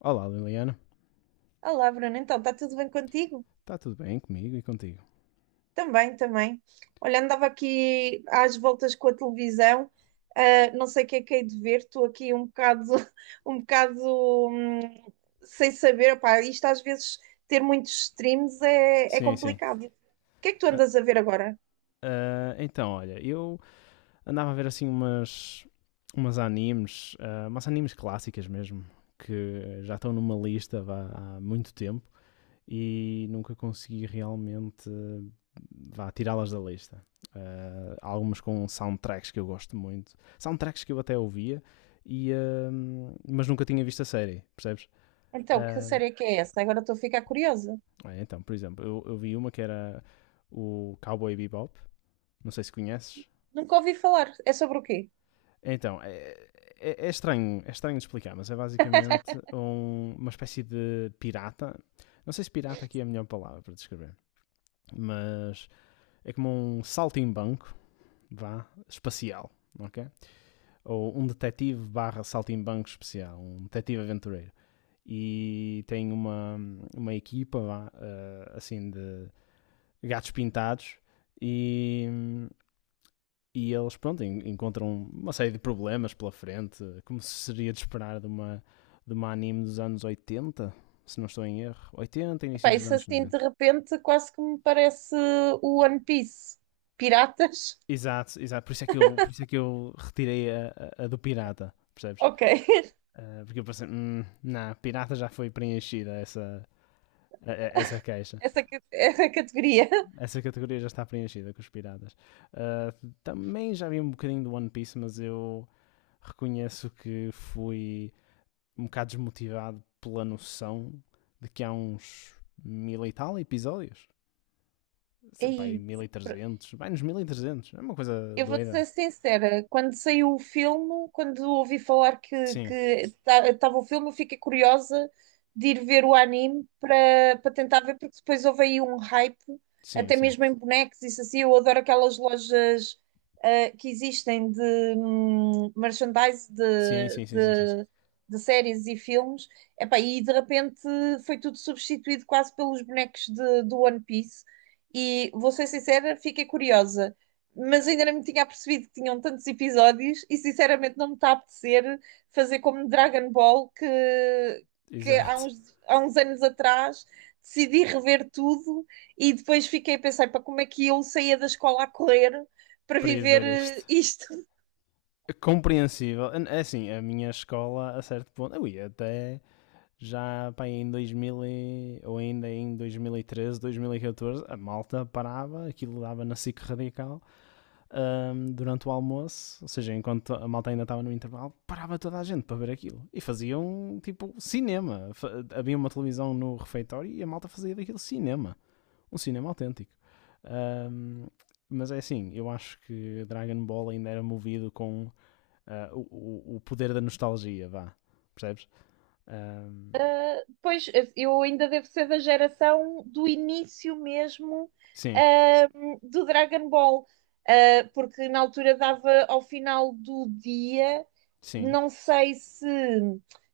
Olá, Liliana. Olá, Bruno. Então, está tudo bem contigo? Está tudo bem comigo e contigo? Também, também. Olha, andava aqui às voltas com a televisão, não sei o que é que hei de ver, estou aqui um bocado, um bocado, hum, sem saber. Opá, isto às vezes ter muitos streams é Sim, sim. complicado. O que é que tu Ah, andas a ver agora? Então, olha, eu andava a ver assim umas animes clássicas mesmo, que já estão numa lista vá, há muito tempo e nunca consegui realmente vá, tirá-las da lista. Há algumas com soundtracks que eu gosto muito, soundtracks que eu até ouvia, e, ah, mas nunca tinha visto a série, percebes? Então, que Ah, série é que é essa? Agora estou a ficar curiosa. Então, por exemplo, eu vi uma que era o Cowboy Bebop, não sei se conheces. Nunca ouvi falar. É sobre o quê? Então, é estranho, é estranho de explicar, mas é basicamente uma espécie de pirata. Não sei se pirata aqui é a melhor palavra para descrever, mas é como um saltimbanco, vá, espacial, ok? Ou um detetive barra saltimbanco especial, um detetive aventureiro. E tem uma equipa, vá, assim, de gatos pintados e, eles, pronto, encontram uma série de problemas pela frente, como se seria de esperar de uma anime dos anos 80, se não estou em erro. 80, início Epá, dos isso anos assim de 90. repente quase que me parece o One Piece. Piratas? Exato, exato. Por isso é que eu retirei a do pirata, percebes? Ok. Porque eu pensei, não, pirata já foi preenchida essa queixa. Essa categoria. Essa categoria já está preenchida com os piratas. Ah, também já vi um bocadinho do One Piece, mas eu reconheço que fui um bocado desmotivado pela noção de que há uns mil e tal episódios. Sei, Aí, 1.300, vai nos 1.300. É uma coisa eu vou-te ser doida. sincera, quando saiu o filme, quando ouvi falar que Sim, estava o filme, eu fiquei curiosa de ir ver o anime para tentar ver, porque depois houve aí um hype, sim, até sim. mesmo em bonecos, isso assim, eu adoro aquelas lojas que existem de merchandise Sim, de, sim, sim, sim, sim. de, de séries e filmes. Epá, e de repente foi tudo substituído quase pelos bonecos do One Piece, e vou ser sincera, fiquei curiosa, mas ainda não me tinha apercebido que tinham tantos episódios e sinceramente não me está a apetecer fazer como Dragon Ball que Exato. Há uns anos atrás decidi rever tudo e depois fiquei a pensar, para como é que eu saía da escola a correr para Para ir viver ver este. isto. Compreensível. É assim, a minha escola, a certo ponto, eu ia até já pá, em 2000 ou ainda em dois mil e treze, 2014 a malta parava, aquilo dava na SIC Radical, durante o almoço, ou seja, enquanto a malta ainda estava no intervalo, parava toda a gente para ver aquilo. E faziam tipo cinema. Havia uma televisão no refeitório e a malta fazia daquilo cinema. Um cinema autêntico. Ahm, mas é assim, eu acho que Dragon Ball ainda era movido com poder da nostalgia, vá. Percebes? Ahm, Ah, pois eu ainda devo ser da geração do início mesmo sim, ah, do Dragon Ball, porque na altura dava ao final do dia, sim, não sei se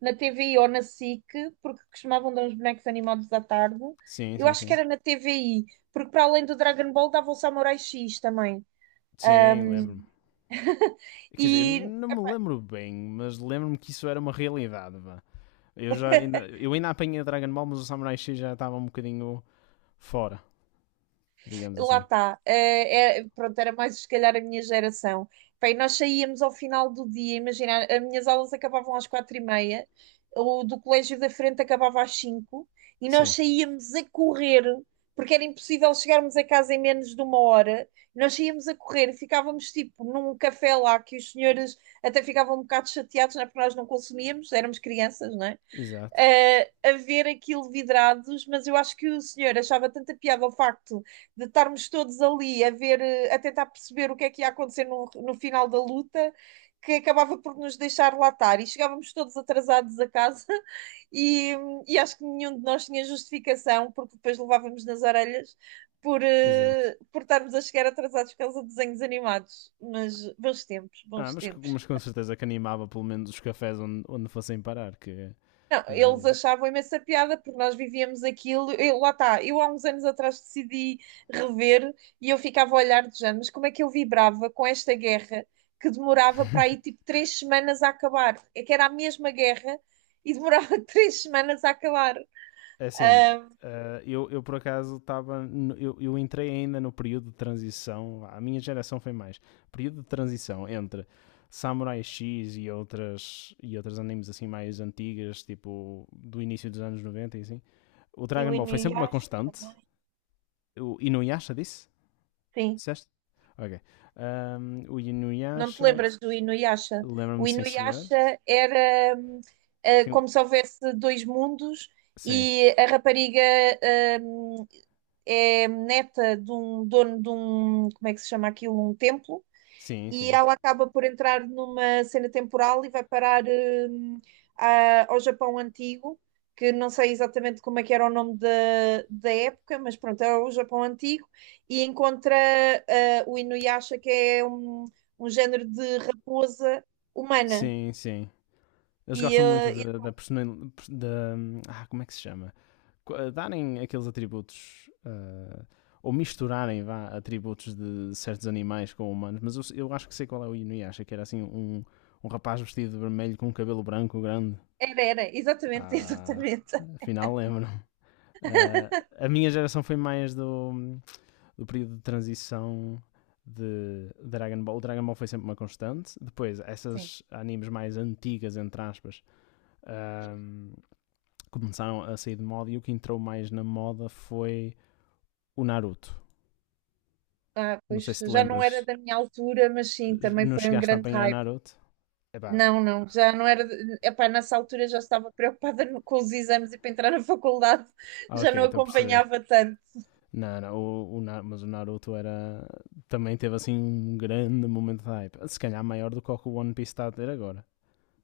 na TVI ou na SIC, porque costumavam dar uns bonecos animados à tarde. sim, Eu sim, acho que sim. era na TVI, porque para além do Dragon Ball dava o Samurai X também. Sim, lembro-me. Quer dizer, eu E não me lembro bem, mas lembro-me que isso era uma realidade, vá. Eu ainda apanhei a Dragon Ball, mas o Samurai X já estava um bocadinho fora, digamos lá assim. está. Pronto, era mais se calhar a minha geração. Bem, nós saíamos ao final do dia, imagina, as minhas aulas acabavam às 4:30, o do colégio da frente acabava às 5, e nós Sim, saíamos a correr, porque era impossível chegarmos a casa em menos de uma hora. Nós saíamos a correr, ficávamos tipo num café lá que os senhores até ficavam um bocado chateados, não é? Porque nós não consumíamos, éramos crianças, não é? exato, A ver aquilo vidrados, mas eu acho que o senhor achava tanta piada o facto de estarmos todos ali a ver, a tentar perceber o que é que ia acontecer no final da luta, que acabava por nos deixar latar e chegávamos todos atrasados a casa e, e acho que nenhum de nós tinha justificação, porque depois levávamos nas orelhas por, exato. eh, por estarmos a chegar atrasados por causa de desenhos animados. Mas bons tempos, bons mas, tempos. mas com certeza que animava pelo menos os cafés onde fossem parar, que Não, não é? eles achavam imensa piada porque nós vivíamos aquilo. Eu, lá está, eu há uns anos atrás decidi rever e eu ficava a olhar de género, mas como é que eu vibrava com esta guerra que demorava para aí tipo 3 semanas a acabar? É que era a mesma guerra e demorava 3 semanas a acabar. Assim, Ah, eu por acaso estava. Eu entrei ainda no período de transição. A minha geração foi mais. Período de transição entre Samurai X e outras animes assim mais antigas, tipo do início dos anos 90 e assim. O e o Dragon Ball foi sempre uma Inuyasha constante. também. O Inuyasha disse? Sim. Disseste? Ok. O Não te Inuyasha, lembras do Inuyasha? O lembra-me, sim, senhor. Inuyasha era, Sim, como se houvesse dois mundos, sim, e a rapariga, hum, é neta de um dono de um, como é que se chama aquilo? Um templo. sim, E sim. ela acaba por entrar numa cena temporal e vai parar, ao Japão Antigo, que não sei exatamente como é que era o nome da época, mas pronto, é o Japão Antigo, e encontra o Inuyasha, que é um género de raposa humana. Sim, sim. Eles E gostam muito da, como é que se chama? Darem aqueles atributos. Ou misturarem vá, atributos de certos animais com humanos. Mas eu acho que sei qual é o Inuyasha, que era assim um rapaz vestido de vermelho com um cabelo branco grande. era, era, exatamente, Ah, exatamente. afinal lembro. A minha geração foi mais do período de transição de Dragon Ball. O Dragon Ball foi sempre uma constante. Depois, essas animes mais antigas, entre aspas, ahm, começaram a sair de moda e o que entrou mais na moda foi o Naruto. Ah, Não sei pois se te já não era lembras. da minha altura, mas sim, também Não foi um chegaste a grande apanhar hype. Naruto? Epá, Não, não, já não era. Epá, nessa altura já estava preocupada com os exames e para entrar na faculdade, já ok, não estou a perceber. acompanhava tanto. Não, não, o mas o Naruto era. Também teve assim um grande momento de hype. Se calhar maior do que o One Piece está a ter agora.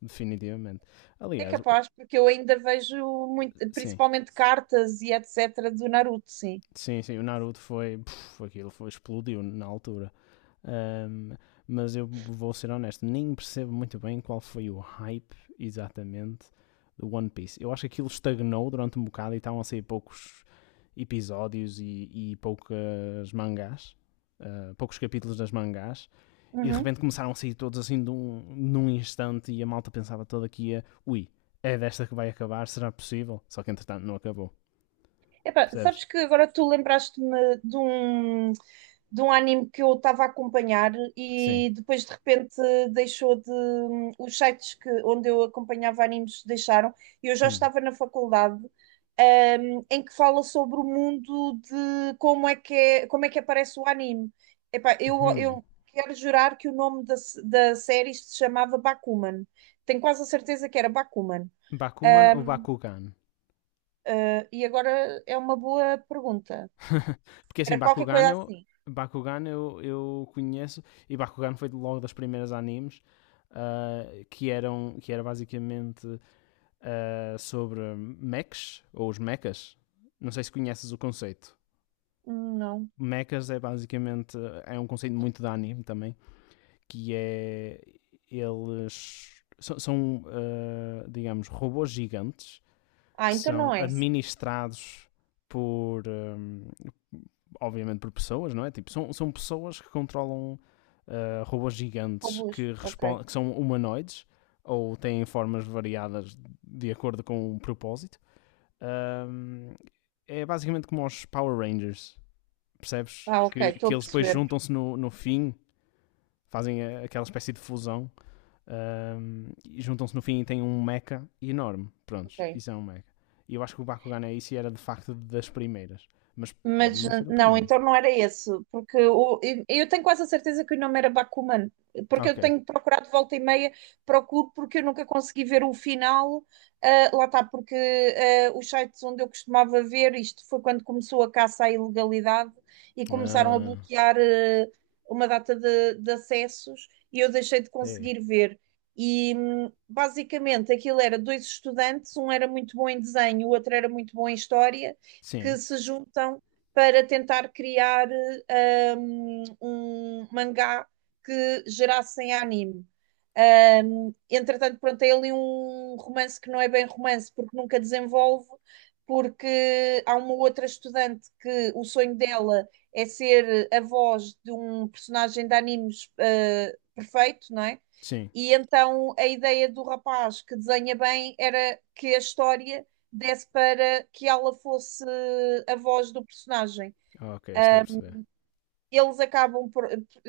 Definitivamente. É Aliás, capaz, porque eu ainda vejo muito, sim, principalmente cartas e etc. do Naruto, sim. sim, sim, o Naruto foi, puf, aquilo foi, explodiu na altura. Ahm, mas eu vou ser honesto, nem percebo muito bem qual foi o hype exatamente do One Piece. Eu acho que aquilo estagnou durante um bocado e estavam a sair poucos episódios e poucas mangás. Poucos capítulos das mangás e de Uhum. repente começaram a sair todos assim num instante e a malta pensava toda que ia ui, é desta que vai acabar, será possível? Só que entretanto não acabou. Epá, Percebes? sabes que agora tu lembraste-me de um anime que eu estava a acompanhar Sim. e depois de repente deixou de. Os sites que, onde eu acompanhava animes deixaram, e eu já Hum. estava na faculdade, em que fala sobre o mundo de como é que aparece o anime. Epá, eu, Hum. eu quero jurar que o nome da série se chamava Bakuman. Tenho quase a certeza que era Bakuman. Bakuman ou Um, Bakugan? e agora é uma boa pergunta. Porque assim, Era qualquer Bakugan coisa eu, assim. Bakugan eu, eu conheço e Bakugan foi logo das primeiras animes, ah, que era basicamente, sobre mechs ou os mechas. Não sei se conheces o conceito. Não. Mechas é basicamente é um conceito muito de anime também, que é eles são, digamos, robôs gigantes Ah, que então são não é. administrados por, obviamente, por pessoas, não é? Tipo, são pessoas que controlam, robôs gigantes Robôs. que, Ok. Que são humanoides ou têm formas variadas de acordo com o propósito. Hum, é basicamente como os Power Rangers, percebes? Ah, ok. Que, Estou que a eles depois perceber. juntam-se no fim, fazem aquela espécie de fusão, e juntam-se no fim e têm um mecha enorme. Ok. Prontos, isso é um mecha. E eu acho que o Bakugan é isso e era de facto das primeiras. Mas pode Mas não ser a não, primeira. então não era esse, porque eu tenho quase a certeza que o nome era Bakuman, porque eu Ok. tenho procurado volta e meia, procuro porque eu nunca consegui ver o final. Ah, lá está, porque os sites onde eu costumava ver, isto foi quando começou a caça à ilegalidade e começaram a Ah, bloquear uma data de acessos, e eu deixei de é. conseguir ver. E basicamente aquilo era dois estudantes, um era muito bom em desenho, o outro era muito bom em história, que Sim, se juntam para tentar criar um mangá que gerassem anime. Entretanto, pronto, é ali um romance que não é bem romance, porque nunca desenvolve, porque há uma outra estudante que o sonho dela é ser a voz de um personagem de animes perfeito, não é? sim. E então a ideia do rapaz que desenha bem era que a história desse para que ela fosse a voz do personagem, Ok, estou a perceber. eles acabam por.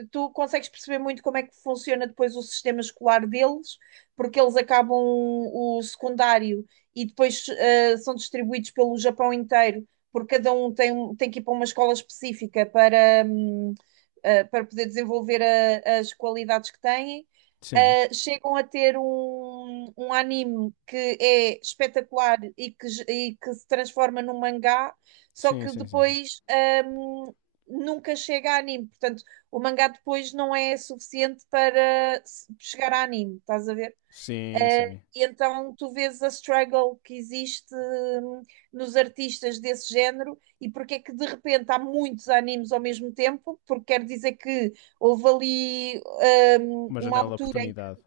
Tu consegues perceber muito como é que funciona depois o sistema escolar deles, porque eles acabam o secundário e depois são distribuídos pelo Japão inteiro, porque cada um tem, tem que ir para uma escola específica para poder desenvolver as qualidades que têm. Sim, Chegam a ter um anime que é espetacular e que, se transforma num mangá, só sim, que sim, sim. depois. hum, Nunca chega a anime. Portanto, o mangá depois não é suficiente para chegar a anime, estás a ver? Sim, sim. Eh, Sim. e então tu vês a struggle que existe, nos artistas desse género, e porque é que de repente há muitos animes ao mesmo tempo, porque quer dizer que houve ali Uma uma janela de altura. oportunidade.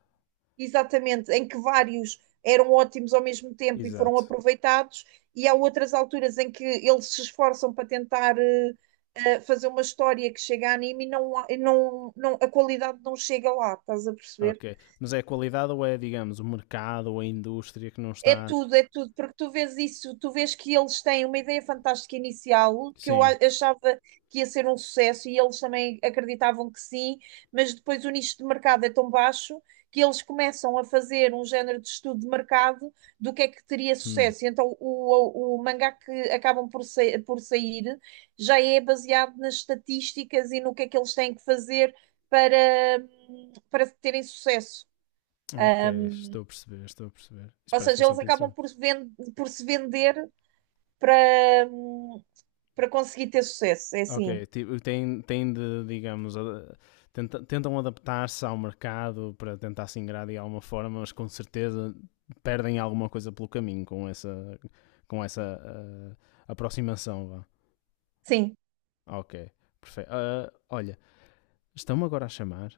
Exatamente, em que vários eram ótimos ao mesmo tempo e foram Exato. aproveitados, e há outras alturas em que eles se esforçam para tentar fazer uma história que chega a anime e não, e não, não, a qualidade não chega lá, estás a perceber? Ok. Mas é a qualidade ou é, digamos, o mercado ou a indústria que não está. É tudo, porque tu vês isso, tu vês que eles têm uma ideia fantástica inicial, que eu Sim. Achava que ia ser um sucesso e eles também acreditavam que sim, mas depois o nicho de mercado é tão baixo que eles começam a fazer um género de estudo de mercado do que é que teria Hum. sucesso. E então o mangá que acabam por sair já é baseado nas estatísticas e no que é que eles têm que fazer para, para terem sucesso. Ok, Ah, estou a perceber, estou a perceber. Isso ou parece seja, eles bastante acabam interessante. por se vender para, para conseguir ter sucesso. É assim. Ok, tipo, tem de, digamos, tentam adaptar-se ao mercado para tentar se ingrar de alguma forma, mas com certeza perdem alguma coisa pelo caminho com essa, com essa aproximação, vá. Sim, Ok, perfeito. Olha, estão-me agora a chamar,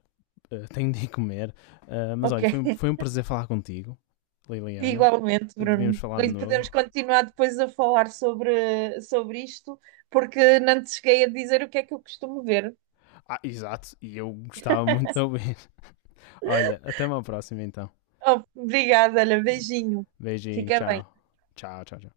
tenho de ir comer, mas olha, ok. foi um prazer falar contigo, Liliana. Igualmente, Devíamos Bruno. falar de E novo. podemos continuar depois a falar sobre isto, porque não te cheguei a dizer o que é que eu costumo ver. Ah, exato, e eu gostava muito de ouvir. Olha, até uma próxima então. Oh, obrigada, olha, beijinho. Beijinho, Fica bem. tchau. Tchau, tchau, tchau.